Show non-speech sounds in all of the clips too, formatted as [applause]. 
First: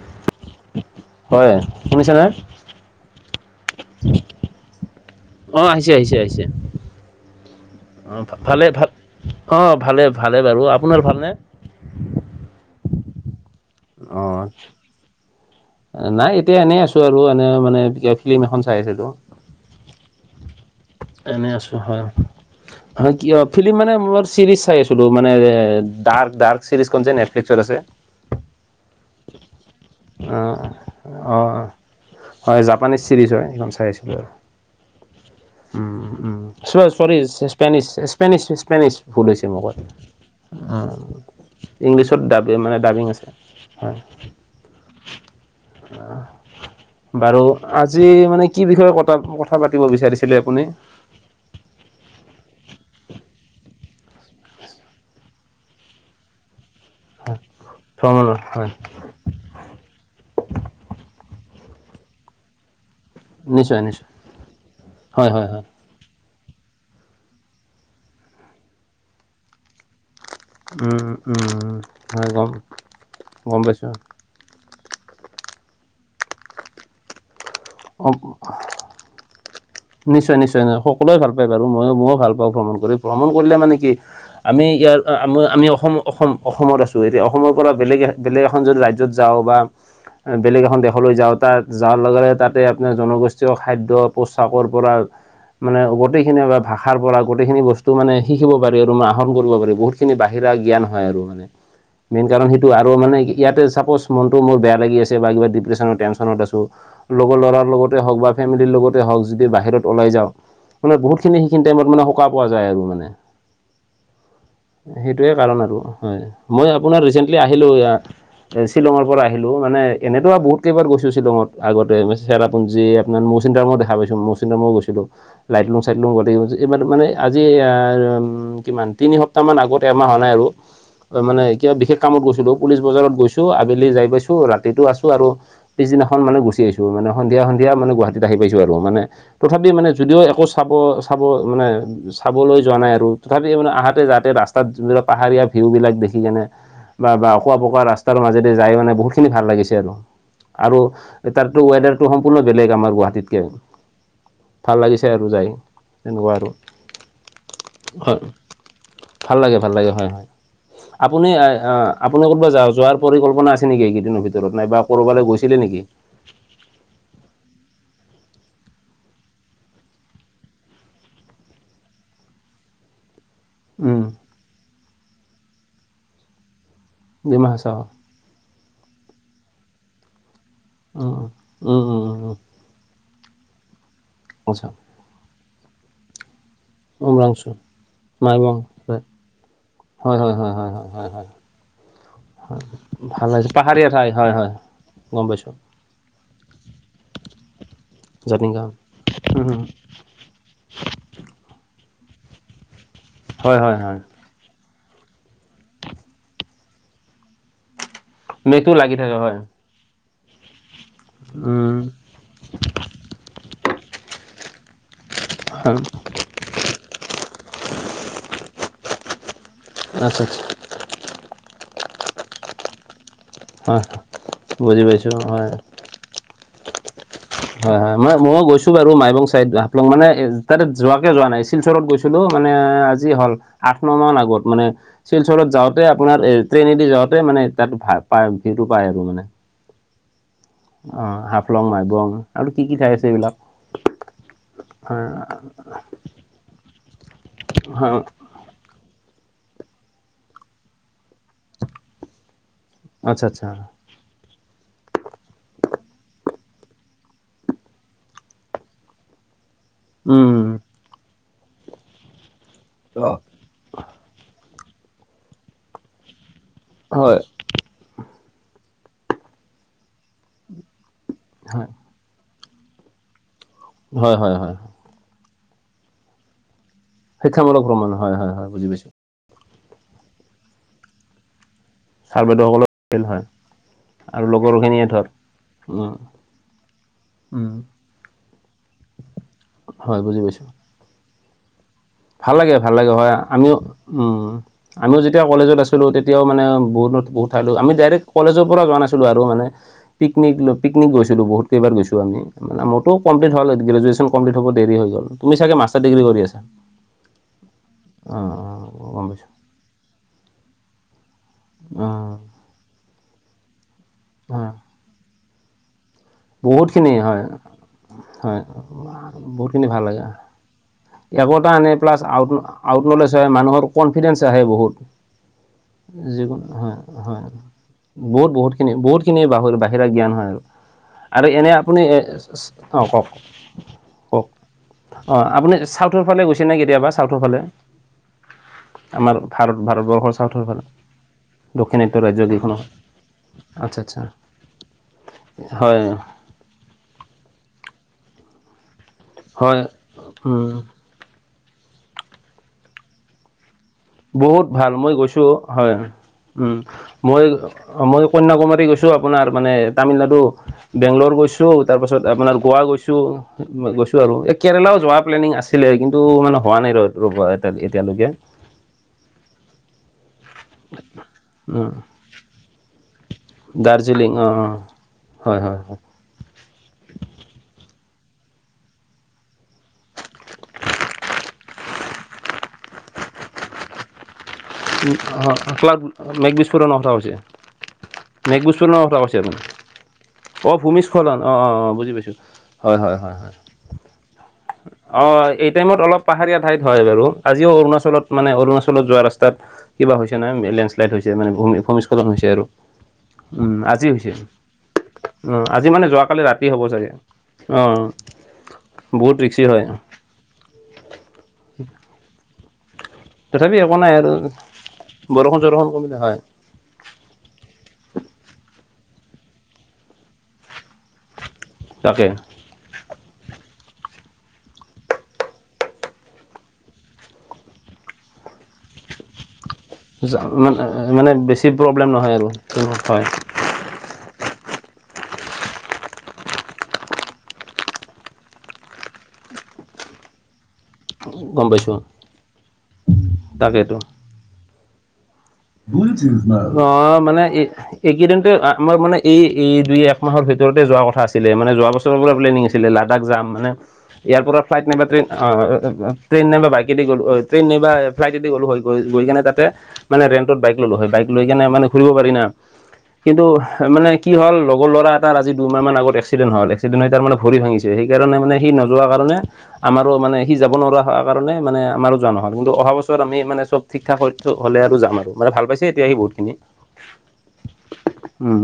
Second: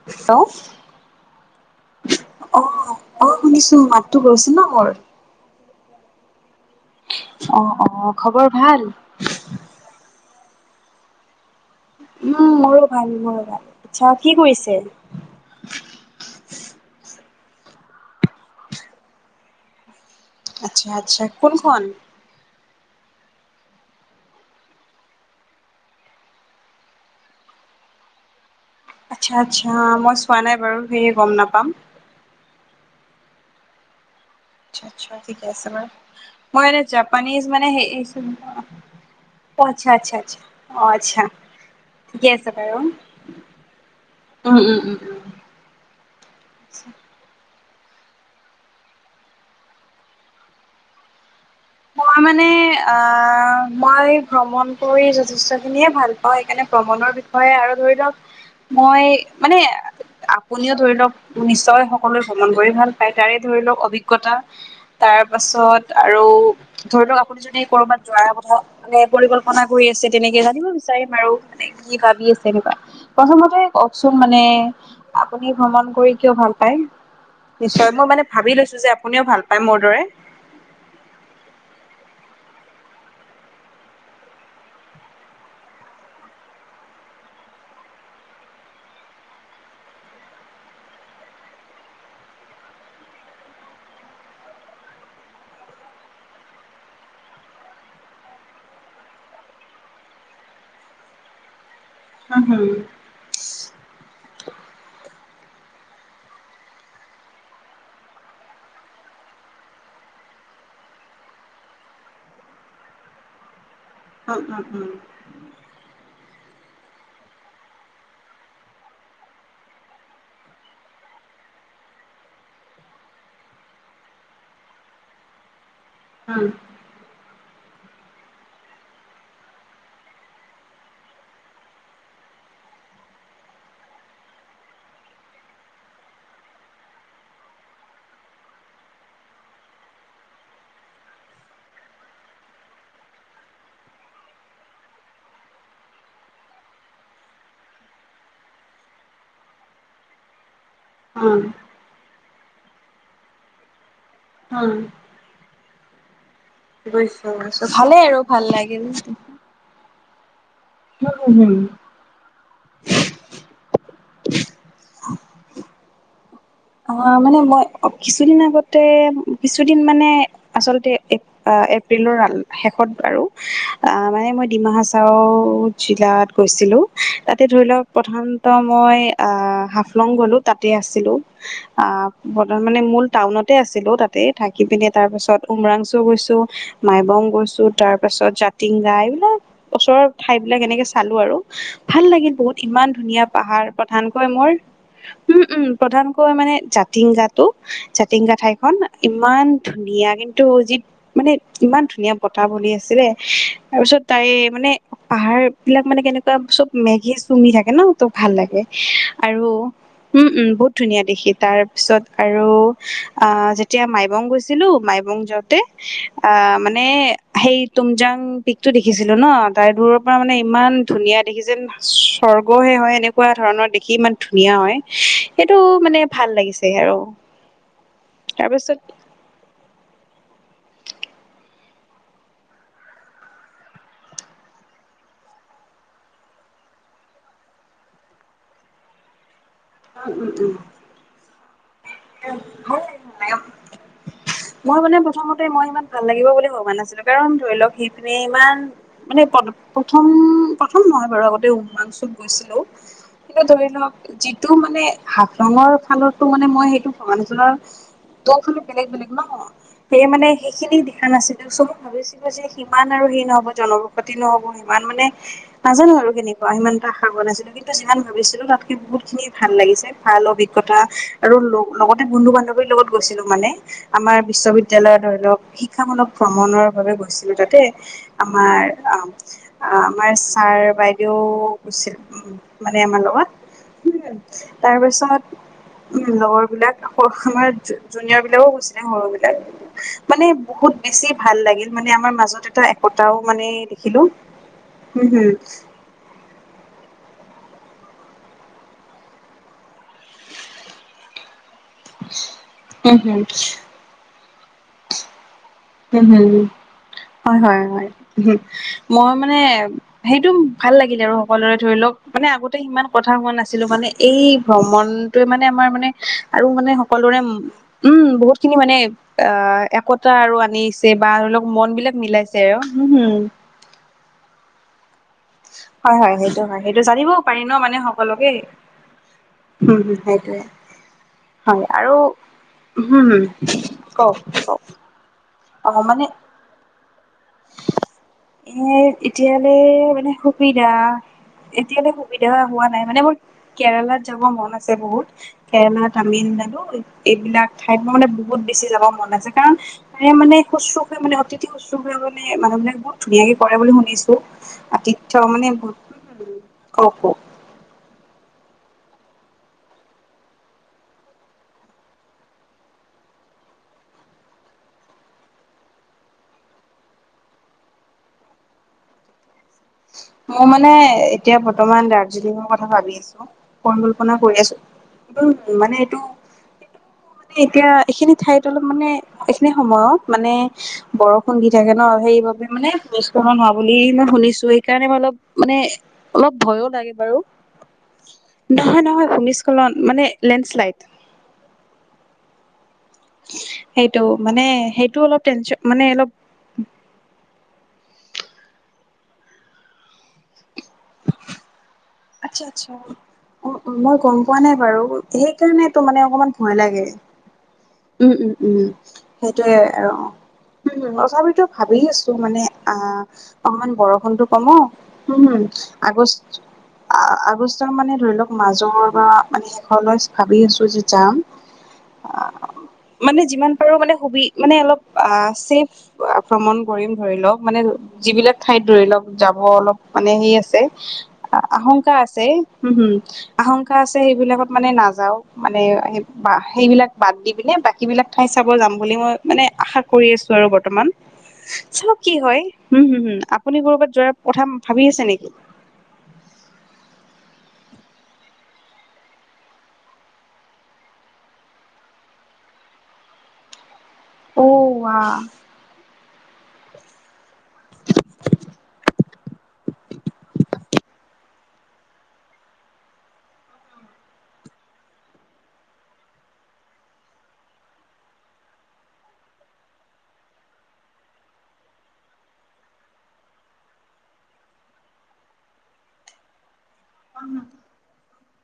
[unintelligible] হয় শুনিছা নে অ অ শুনিছো মাততো গৈছে ন মোৰ অ আহিছে আহিছে আহিছে অ অ অ ভালে ভাল অ ভালে ভালে বাৰু আপোনাৰ ভালনে উম মোৰো ভাল মোৰো ভাল আচ্ছা অ কি কৰিছে নাই এতিয়া এনেই আছো আৰু এনে মানে ফিল্ম এখন চাই আছিলো আচ্ছা আচ্ছা এনেই আছোঁ কোনখন? হয় হ কি অ ফিল্ম মানে ম চিৰিজ চাই আছিলো মানে ডাৰ্ক ডাৰ্ক চিৰিজ খন যে নেট ত আছে আচছা আচ্ছা মই চোৱা অ নাই বাৰু সেয়ে গম অ নাপাম হয় জাপানিজ চিৰিজ হয় সেইখন চাই আছিলোঁ আৰু আচ্ছা আচ্ছা ঠিকে আছে বাৰু, উম্ উম উম্ মই এনে চ'ৰি জাপানীজ মানে হে স্পেনিছ অ', স্পেনিছ স্পেনিছ ফুল হৈছে মোকত আচ্ছা আচ্ছা আচ্ছা অ', উম্ আচ্ছা ইংলিছত ঠিকে আছে দাবি বাৰু মানে ডাবিং উম, আছে হয় উম, উম, উম। বাৰু আজি মানে কি বিষয়ে কথা কথা পাতিব বিচাৰিছে চিলে আপুনি মই মানে আহ মই ভ্ৰমণ কৰি যথেষ্টখিনিয়ে ভাল পাওঁ সেইকাৰণে ভ্ৰমণৰ বিষয়ে আৰু ধৰি লওক ভ্ৰমণৰ হয় মই মানে আপুনিও ধৰি লওক নিশ্চয় সকলোৱে ভ্ৰমণ কৰি ভাল পাই তাৰে ধৰি নিশ্চয় লওক নিশ্চয় অভিজ্ঞতা তাৰ হয় হয় হয় পাছত আৰু ধৰি লওক আপুনি যদি ক'ৰবাত যোৱাৰ কথা মানে পৰিকল্পনা কৰি আছে তেনেকে কিনো উম বিচাৰিম আৰু মানে উম কি হয় ভাবি গম আছে এনেকুৱা। গম প্ৰথমতে পাইছো কওকচোন মানে আপুনি ভ্ৰমণ কৰি কিয় ভাল পায়? নিশ্চয়। মই অ মানে ভাবি লৈছো যে আপুনিও ভাল পায় মোৰ দৰে। নিশ্চয় নিশ্চয় [unintelligible] সকলোৱে ভাল পায় বাৰু ময়ো ময়ো ভাল পাওঁ ভ্ৰমণ কৰি। ভ্ৰমণ কৰিলে মানে কি আমি ইয়াৰ আম-আ-আমি অসম-অসম-অসমত আছো এতিয়া অসমৰ পৰা বেলেগ বেলেগ এখন যদি ৰাজ্যত যাওঁ বা বেলেগ এখন দেশলৈ যাওঁ তাত যোৱাৰ লগে লগে তাত এ আপোনাৰ জনগোষ্ঠীয় খাদ্য পোচাকৰ পৰা মানে গোটেইখিনি বা ভাষাৰ পৰা গোইখিনি বস্তু মানে শিকিব পাৰি আৰু মানে আহৰণ কৰিব পাৰি বহুত খিনি বাহিৰা জ্ঞান হয় আৰু মানে মেইন উম কাৰণ হম সেইটো। আৰু মানে ইয়াতে চাপ'জ মনটো মোৰ বেয়া লাগি আছে বা কিবা ডিপ্ৰেশ্যনৰ টেনচনত আছোঁ লগৰ ল'ৰাৰ লগতে হওক বা ফেমিলিৰ লগতে হওক যদি বাহিৰত ওলাই যাওঁ মানে বহুখিনি সিখিনি টাইমত মানে সকা পোৱা যায় আৰু মানে। উম উম উম। সেইটোৱেই কাৰণ আৰু হয়। মই আপোনাৰ ৰিচেণ্টলি আহিলোঁ এয়া শ্বিলঙৰ পৰা আহিলোঁ মানে এনেতো আৰু বহুত কেইবাৰ গৈছোঁ শ্বিলঙত আগত চেৰাপুঞ্জী আপোনাৰ মৌচিনাৰাম দেখা পাইছো মৌচিনাৰামো গৈছিলো লাইটলুং-চাইটলুং উম, গোটেই ইমান মানে আজি এ উম কিমান তিনি সপ্তাহ মান আগত এমাহ হোৱা নাই আৰু মানে এতিয়া বিশেষ কামত গৈছিলো পুলিচ বজাৰত গৈছো আবেলি যাই পাইছো ৰাতিতো আছো আৰু পিছদিনাখন মানে গুচি আহিছো, মানে সন্ধিয়া মানে গুৱাহাটী আহি পাইছো আৰু মানে তথাপি মানে যদিও একো চাব চাব মানে চাবলৈ যোৱা নাই আৰু তথাপি মানে আহাতে যাতে ৰাস্তাত যুনবিল পাহাৰীয়া ভিউবিলাক দেখি কেনে বা বা অকোৱা পকাৱা ৰাস্তাৰ মাজেদি যাই মানে বহুত খিনি ভাল লাগিছে আৰু। আৰু উম, তাতো ৱেডাৰটো সম্পূৰ্ণ বেলেগ আমাৰ গুৱাহাটীতকে, উম, ভাল লাগিছে আৰু যায় তেনেকুৱা আৰু [unintelligible] ভালে হয় আৰু ভাল লাগিল। ভাল লাগে, ভাল লাগে হয় হয়। আপুনি হুম, হুম। আপুনি ক'ৰবাত য যোৱাৰ পৰিকল্পনা আছে নেকি এইকেইদিনৰ ভিতৰত? নাইব ক'ৰবালৈ গৈছিলে নেকি? অ মানে মই কিছুদিন আগতে কিছুদিন মানে আচলতে এ আ এপ্ৰিলৰ শেষত বাৰু অ উম মানে মই ডিমা হাচাও জিলাত গৈছিলো। তাতে ধৰি ডিমাহাচাও লওক প্ৰথান মই আহ হাফলং গলো তাতে আছিলো। উম উম আ উম উম উম ব মানে মূল টাউনতে আছিলো তাতে থাকি আচ্ছা পিনি তাৰ পিছত উমৰাংচু গৈছো মাইবং উমৰাংচু গৈছো, তাৰ পাছত মাইবং জাতিংগা, এইবিলাক ওচৰৰ হয় হয় ঠাই হয় বিলাক হয় এনেকে হয় হয় চালো হয় আৰু ভাল লাগিল বহুত ইমান ধুনীয়া ভাল লাগিছে পাহাৰ, পাহাৰীয়া ঠাই প্ৰধানকৈ হয় মোৰ হয় গম উম পাইছোঁ উম প্ৰধান ক মানে জাতিংগাটো জাতিংগা ঠাইখন ইমান ধুনীয়া কিন্তু এইটো যি মানে ইমান ধুনীয়া বতাহ বলি আছিলে হয় হয় হয় তাৰপিছত তাই মানে পাহাৰ বিলাক মানে কেনেকুৱা চব মেঘে চুমি থাকে ন ত ভাল লাগে মেঘটো লাগি থাকে হয় আৰু উম উম বহুত ধুনীয়া দেখি। তাৰ উম পিছত আৰু আহ যেতিয়া মাইবং গৈছিলো মাইবং যাওঁতে অ মানে সেই তুমজাং পিকতটো দেখিছিলো ন তাই দূৰৰ পৰা আচ্ছা আচ্ছা মানে ইমান ধুনীয়া দেখি যেন স্বৰ্গহে হয় এনেকুৱা ধৰণৰ হয় দেখি ইমান ধুনীয়া হয়। বুজি পাইছোঁ হয় সেইটো মানে ভাল লাগিছে আৰু। হয় হয় মই ময় গৈছো তাৰপিছত বাৰু মাইবং চাইদ টো মানে এ তাতে যোৱাকে যোৱা নাই শিলচৰত গৈছিলোঁ মানে আজি হ'ল। আঠমাহমান আগত মানে শিলচৰত যাওঁতে আপোনাৰ এ ট্ৰেইনেদি যাওঁতে মানে তাত ভা পায় ভিটো পায় আৰু মানে। উম উম উম। অ', হাফলং, মাইবং আৰু কি কি ঠাই আছে এইবিলাক। মই মানে হয়, প্ৰথমতে মই ইমান ভাল লাগিব বুলি ভবা নাছিলো কাৰণ ধৰি লওক হয়। সিপিনে ইমান মানে প্ৰত প্ৰথম প্ৰথম নহয় বাৰু আগতে উমাংচুত গৈছিলোঁ আচ্ছা আচ্ছা এতিয়া ধৰি লওক যিটো মানে হাফলঙৰ ফালটো মানে মই সেইটো মানুহজনৰ দ ফুল বেলেগ - বেলেগ। ন, সেয়ে মানে উম সেইখিনি দেখা নাছিলো চ ভাবিছিলো যে সিমান আৰু সেই নহব জন পাতি নহ'ব ইমান মানে নাজানো আৰু কেনেকুৱা সিমান এটা খাব হয় নাছিলো কিন্তু তে যিমান ভাবিছিলোঁ তাতকে বহুতখিনি ভাল লাগিছে। ভাল অভিজ্ঞতা আৰু লগ হয় লগতে বন্ধু-বান্ধৱীৰ লগত গৈছিলো মানে। হয় আমাৰ হয় হয় বিশ্ববিদ্যালয়ৰ ধৰি লওক, শিক্ষামূলক ভ্ৰমণৰ বাবে গৈ গৈছিলো শিক্ষামূলক তাতে ভ্ৰমণ হয় হয় হয় আমাৰ বুজি পাইছো আম আ আমাৰ ছাৰ-বাইদেউ ছাৰ গৈছিল বাইদেউসকলৰ মানে আছিল আমাৰ হয় লগত আৰু তাৰ লগৰখিনিয়ে পিছত ধৰ উম উম লগৰবিলাক, হ আমাৰ উম জু জুনিয়ৰবিলাকো গৈছ হয় [inaudible] বুজি মানে পাইছো বহুত বেছি ভাল লাগে। ভাল লাগে ভাল লাগে হয়, আমিও দেখিলো উম, আমিও হম যেতিয়া হম কলেজত আছ ছিলো তেতিয়াও মানে বহুতো বহুত ঠাই লৈ আমি ডাইৰেক্ট কলেজৰ পৰা যোৱা নাছিলো আৰু মানে পিকনিক লৈ পিকনিক গৈছিলোঁ বহুত। কেইবাৰ গৈছো আমি মানে মোৰটো উম হম কমপ্লিট হ'ল গ্ৰেজুৱ্যন কমপ্লিট হ'ব দেৰি হৈ গ'ল, তুমি চাগে মাচ উম হুম, হয় হয় হয়, অঁ উহুম অঁ গম মই পাইছোঁ মানে সেইটো ভাল লাগিল আৰু সকলোৰে ধৰি লওক অঁ মানে আগতে সিমান কথা হোৱা নাছিলো মানে এই হয় ভ্ৰমণটোয়ে মানে আমাৰ মানে আৰু মানে বহুতখিনি সকলোৰে হয় উম, হয় বহুতখিনি মানে আ বহুতখিনি ভাল লাগে একতা আৰু আ ছে বা ধৰি লওক একতা আনে মনবিলাক প্লাছ আউট মিলাইছে আৰু আউট হুম নলেজ হুম হয় মানুহৰ কনফিডেনচ আহে বহুত। [unintelligible] সেইটো যিকোন হয়, সেইটো জানিবও হয়, পাৰি ন মানে সকলোকে বহুত বহুতখিনি বহুতখিনি বা হম বাহিৰা হম জ্ঞান হয় সেইটোয়ে আৰু। আৰু এনে হয় আপুনি আৰু এ, চ, চ, অ হম কওক হম কওক? অ, আপুনি অ চাউথৰ মানে ফালে গৈছে নে কেতিয়াবা চাউথৰ ফালে? এ আমাৰ এতিয়ালে ভাৰত মানে ভাৰতবৰ্ষৰ চাউথৰ ফালে সুবিধা এতিয়ালে দক্ষিণাত্য ৰাজ্য সুবিধা কেইখনৰ হোৱা নাই মানে মোৰ আচ্ছা কেৰালাত আচ্ছা যাব মন আছে বহুত। হয় কেৰেলা, তামিলনাডু। এইবিলাক ঠাইত মোৰ মানে বহুত বেছি যাব মন আছে কাৰণ হয় তাৰে মানে উম কৈছ টো হয় মানে অতিথি শুশ্ৰূষা মানে মানুহবিলাকে বহুত ধুনিয়াকে কৰে বুলি শুনিছো বহুত ভাল মই আতিথ্য গৈছো মানে হয়, বহুত উম, কওকো মই অ, মই কন্যাকুমাৰী গৈছো আপোনাৰ মানে তামিলনাডু বেংলৰ গৈছো তাৰপাছত আপোনাৰ গোৱা গৈছো। ম মই গৈছো আৰু এই কেৰেলাও যোৱাৰ প্লেনিং আছিলে কিন্তু মানে হোৱা নাই ৰ ৰবা এতিয়া এতিয়ালৈকে। মই মানে এতিয়া উম বৰ্তমান দাৰ্জিলিঙৰ কথা ভাবি আছো। দাৰ্জিলিং পৰিকল্পনা অঁ কৰি অঁ আছো, হয় হয় উম হয় মানে এইটো এ এতিয়া এইখিনি ঠাইত অলপ মানে এইখিনি সময়ত মানে বৰষুণ দি থাকে ন' সেইবাবে মানে ভূমিস্খলন হোৱা বুলি মই শুনিছো সেইকাৰণে মই অলপ, মানে, ক্লাউড মেঘ অলপ ভয়ো বিস্ফোৰণৰ কথা লাগে কৈছে বাৰু। মেঘ বিস্ফোৰণৰ নহয়- কথা নহয় কৈছে আপুনি ভূমিস্খলন মানে লেণ্ডশ্লাইড। [unintelligible] অ', অ', অ' বুজি পাইছোঁ হয়, হয়, হয়। হয় সেইটো, মানে সেইটো অ অলপ এই টেনচন টাইমত মানে অলপ পাহাৰীয়া ঠাইত হয় বাৰু, আজিও অৰুণালত মানে অৰুণাচলত যোৱা ৰাস্তা তাত, কিবা হৈছে নহয় মে লেন্ডশ্লাইড হৈছে মানে ভূমি ভূমিস্খলন হৈছে আৰু আচ্ছা- আচ্ছা, উম আজি মই হৈছে গম পোৱা নাই বাৰু, অ আজি সেইকাৰণেতো মানে যোৱাকালি অকণমান ৰাতি ভয় হ'ব লাগে। চাগে অ ওহো, উ, উম, বহুত ৰিক্সি সেইটোৱে হয় আৰু। ওহো, তথাপিতো ভাবি আছোঁ মানে আ তথাপি অকণমান একো নাই আৰু বৰষুণতো বৰষুণ কমক চৰষুণ কমিলে আগ আ- হয় আ- আগষ্ট মানে ধৰি লওক মাজৰ বা মানে শেষৰলৈ ভাবি আছোঁ যে যাম। তাকে, আহ, মানে, যিমান পাৰো মানে, সুবি মানে অলপ চেফ আক্ৰমণ কৰিম, ধৰি লওক, মানে যিবিলাক ঠাইত ধৰি লওক যাব অলপ মানে সেই আছে, মানে বেছি আ- প্ৰব্লেম আশংকা নহয় আছে আৰু হম, হম। হয় আশংকা আছে, সেইবিলাকত মানে নাযাওঁ মানে এ বা সেইবিলাক বাদ দি পিনে, বাকী বিলাক ঠাই চাব যাম বুলি মই মানে, আশা কৰি আছো, আৰু বৰ্তমান। গম পাইছোঁ চাওঁ কি হয়, উম, হম, হম, আপুনি তাকেইতো ক'ৰবাত যোৱাৰ কথা ভাবি আছে নেকি? [unintelligible] অ' মানে এই এইকেইদিনতে আ-মাৰ মানে এই, এই, দুই, এক মাহৰ ভিতৰতে যোৱা কথা আছিলে মানে যোৱা বছৰ চবৰে প্লেনিং আছিলে, লাডাখ যাম মানে, এয়াৰপৰ্টৰ অ ফ্লাইট নাইবা ৱা ট্ৰেইন অ' অ' ট্ৰেইন নাইবা বাইকেদি গ'লো হৈ, ট্ৰেইন নাইবা ফ্লাইটেদি গ'লো হৈ, গৈ গৈ কিনে তাতে মানে ৰেন চব বাইক ল'লো হয়, বাইক লৈ কিনে মানে ঘুৰিব পাৰি না। কিন্তু, এহ, মানে কি হ'ল, লগৰ ল'ৰা এটাৰ আজি দুমাহমান আগত এক্সিডেণ্ট হ'ল, এক্সিডেণ্ট হৈ তাৰ মানে ভৰি ভাঙিছে। সেইকাৰণে মানে সি নোযোৱাৰ কাৰণে আমাৰো মানে, সি যাব নোৱাৰা হোৱা কাৰণে মানে, আমাৰো যোৱা নহ'ল, কিন্তু অহা বছৰ আমি মানে চব ঠিক-ঠাক হয়তো, হ'লে আৰু যাম আৰু মানে, ভাল পাইছে এতিয়া সি বহুতখিনি। উম,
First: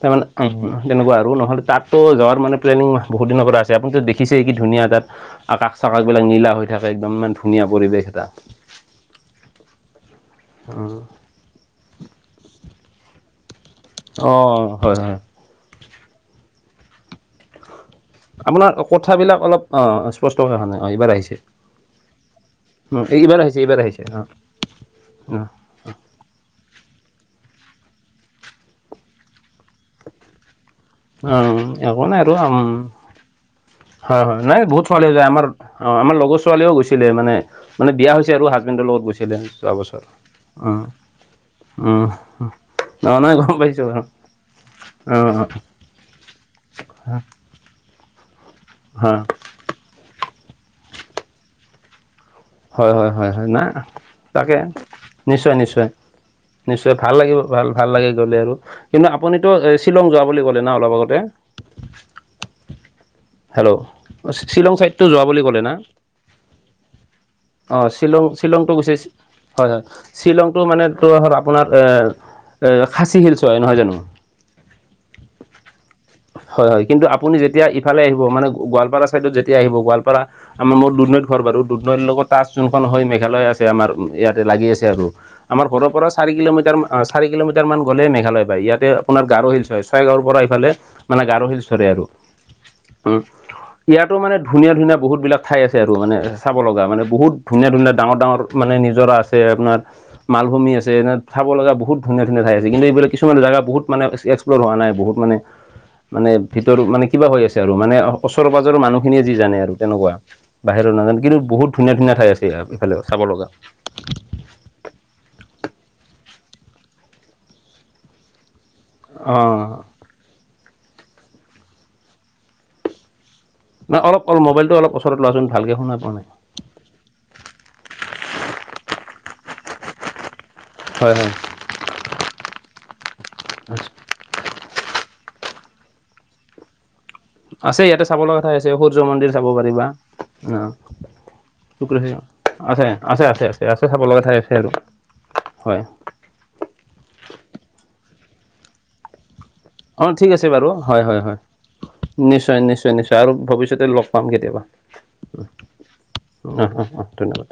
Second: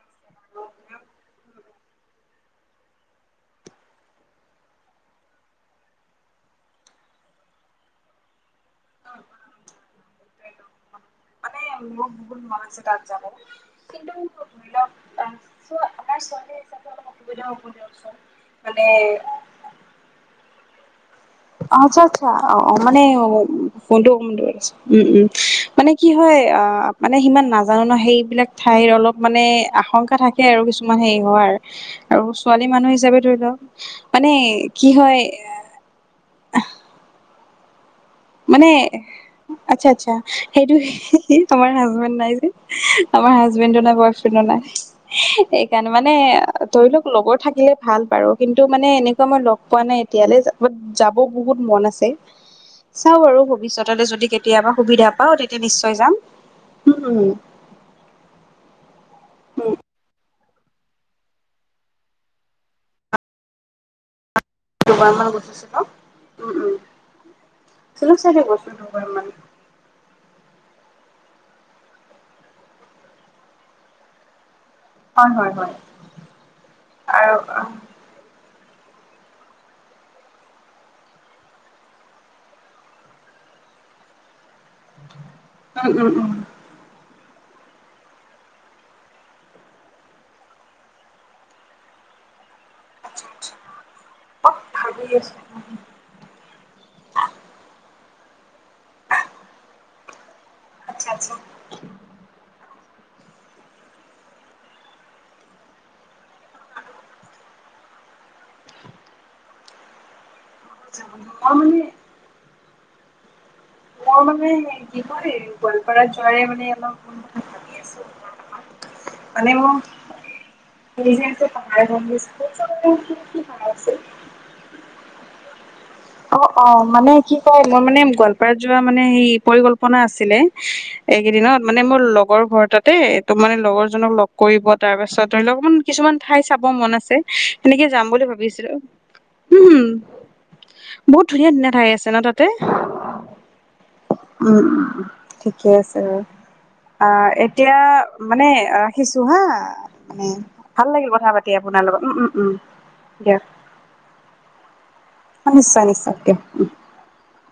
তাৰমানে, উম, তেনেকুৱা আৰু নহ'লে তাততো যোৱাৰ মানে প্লেনিং বহুত দিনৰ পৰা আছে, আপুনিতো দেখিছেই কি ধুনীয়া তাত। আকাশ- চাকাশ বিলাক নীলা হৈ থাকে একদম, ইমান ধুনীয়া পৰিৱেশ এটা। অ', মোক বহুত মন আছে তাত যাব। অ' হয়, হয়। চোৱা, আমাৰ ছোৱালী হিচাপে অলপ অসুবিধা হ'ব দিয়ক। আপোনাৰ অ' কথাবিলাক অলপ অ' স্পষ্টকে অহা নাই অ' এইবাৰ আহিছে। আচ্ছা, আচ্ছা অ', মানে, উম, এইবাৰ উম আহিছে এইবাৰ আহিছে ফোনটো অঁ উম, উম, মানে। কি হয়, অ' মানে সিমান নাজানো ন' সেইবিলাক ঠাই অলপ মানে আশংকা থাকে। আৰু কিছুমান হেৰি হয়, উম, একো নাই আৰু ছোৱালী উম, মানুহ হিচাপে ধৰি লওক হয়, মানে হয়, নাই বহুত কি ছোৱালীও যায় হয় আমাৰ অ' আমাৰ লগৰ ছোৱালীয়েও গৈছিলে মানে, মানে বিয়া হৈছিল। মানে, আচ্ছা, আচ্ছা, সেইটো উম, হি হি তোমাৰ উম, হাজবেণ্ড নাই যে! অ আমাৰ নাই গম হাজব্ৰেণ্ডো পাইছো নাই, বাৰু বয়ফ্ৰেণ্ডো নাই অ সেইকাৰণে। মানে, ধৰি লওক, অ। লগৰ থাকিলে ভাল বাৰু, কিন্তু মানে এনেকুৱা মই লগ পোৱা নাই। তেতিয়ালৈ যাবত যাব বহুত মন আছে। হয়, হয়, চাও হয়, আৰু হয়, না, ভৱিষ্যতলৈ যদি তাকে কেতিয়াবা সুবিধা পাও নিশ্চয়, তেতিয়া নিশ্চয়। যাম নিশ্চয় ভাল উম লাগিব ভাল ভাল লাগে গ'লে আৰু কিন্তু আপুনিতো এ উম শ্বিলং যোৱা বুলি ক'লে ন অলপ আগতে। হেল্ল' শ্বিলং চাইদটো দুবাৰ যোৱা মান বুলি গৈছো ক'লে না। শ্বিলং উম উম অ শ্বিলং চাইডে গৈছো শ্বিলংটো গৈছে। দুবাৰ মান হয় হয় শ্বিলংটো মানে পৰাপক্ষত আপোনাৰ এ এ খাচী হিলছয় নহয় জানো হয় হয় হয় হয় হয় কিন্তু আৰু আপুনি যেতিয়া ইফালে আহিব মানে গোৱালপাৰা ছাইডত যেতিয়া আহিব গোৱালপাৰা। আমাৰ মোৰ দুদনৈত ঘৰ বাৰু দুদনৈৰ লগত তাচ যোনখন হয় মেঘালয় আছে আমাৰ ইয়াতে লাগি আছে। হেল্ল আৰু আমাৰ ঘৰৰ পৰা উম উম উম চাৰি কিলোমিটাৰ মান অ চাৰি কিলোমিটাৰমান গ'লে মেঘালয় পাই ইয়াতে আপোনাৰ গাৰো হিলছয় ছয়গাঁৱৰ পৰা এফালে। মানে গাৰো হিলছয়ে আৰু উম ইয়াতো মানে অ ধুনীয়া ধুনীয়া ভাবি বহুত আছো বিলাক ঠাই আছে। মানে চাব লগা মানে বহুত ধুনীয়া ধুনীয়া ডাঙৰ ডাঙৰ মানে নিজৰা আছে আপোনাৰ মালভূমি আছে। আচ্ছা ট্ৰেইনত চাব আচ্ছা লগা বহুত ধুনীয়া ধুনীয়া ঠাই আছে কিন্তু এফালে। কিছুমান জেগা বহুত মানে এক্সপ্ল' হোৱা নাই বহুত মানে মানে ভিতৰত মানে কিবা হৈ আছে। আৰু মানে ওচৰ পাজৰ মানুহ খিনিয়ে যি জানে আৰু তেনেকুৱা বাহিৰৰ নাজানে মই কিন্তু বহুত মানে ধুনীয়া ধুনীয়া ঠাই আছে। ইয়া সেইফালেও চাব লগা। মই মানে কি কয় গোৱালপাৰাত যোৱাৰে মানে অলপ প্ৰথম কথা ভাবি আছো। মানে অঁ মই [unintelligible] অ অলপ মোবাইলটো অলপ ওচৰত লোৱা চোন ভালকে শুনা পোৱা নাই। অ অ মানে কি কয় মোৰ মানে গোৱালপাৰাত যোৱা মানে সেই পৰিকল্পনা আছিলে হয় হয় এইকেইদিনত মানে মোৰ লগৰ ঘৰ তাতে তোৰ মানে লগৰ জনক লগ কৰিব তাৰ পাছত ধৰি লওক অকমান কিছুমান ঠাই চাব মন আছে আছে সেনেকে ইয়াতে যাম চাব বুলি লগা ঠাই আছে ভাবিছো সূৰ্য মন্দিৰ চাব হুম পাৰিবা অঁ বহুত ধুনীয়া ধুনীয়া ঠাই তোক আছে ৰখি ন তাতে আছে আছে আছে আছে আছে চাব লগা ঠাই আছে উম আৰু ঠিকে হয় আছে বাৰু অ এতিয়া মানে ৰাখিছো হা আ অ মানে ঠিক আছে বাৰু ভাল হয় লাগিল হয় কথা হয় পাতি আপোনাৰ লগত উম উম উম নিশ্চয় নিশ্চয় নিশ্চয় আৰু দিয়ক ভৱিষ্যতে লগ পাম কেতিয়াবা নিশ্চয় নিশ্চয় দিয়ক উম অ অ অ ধন্যবাদ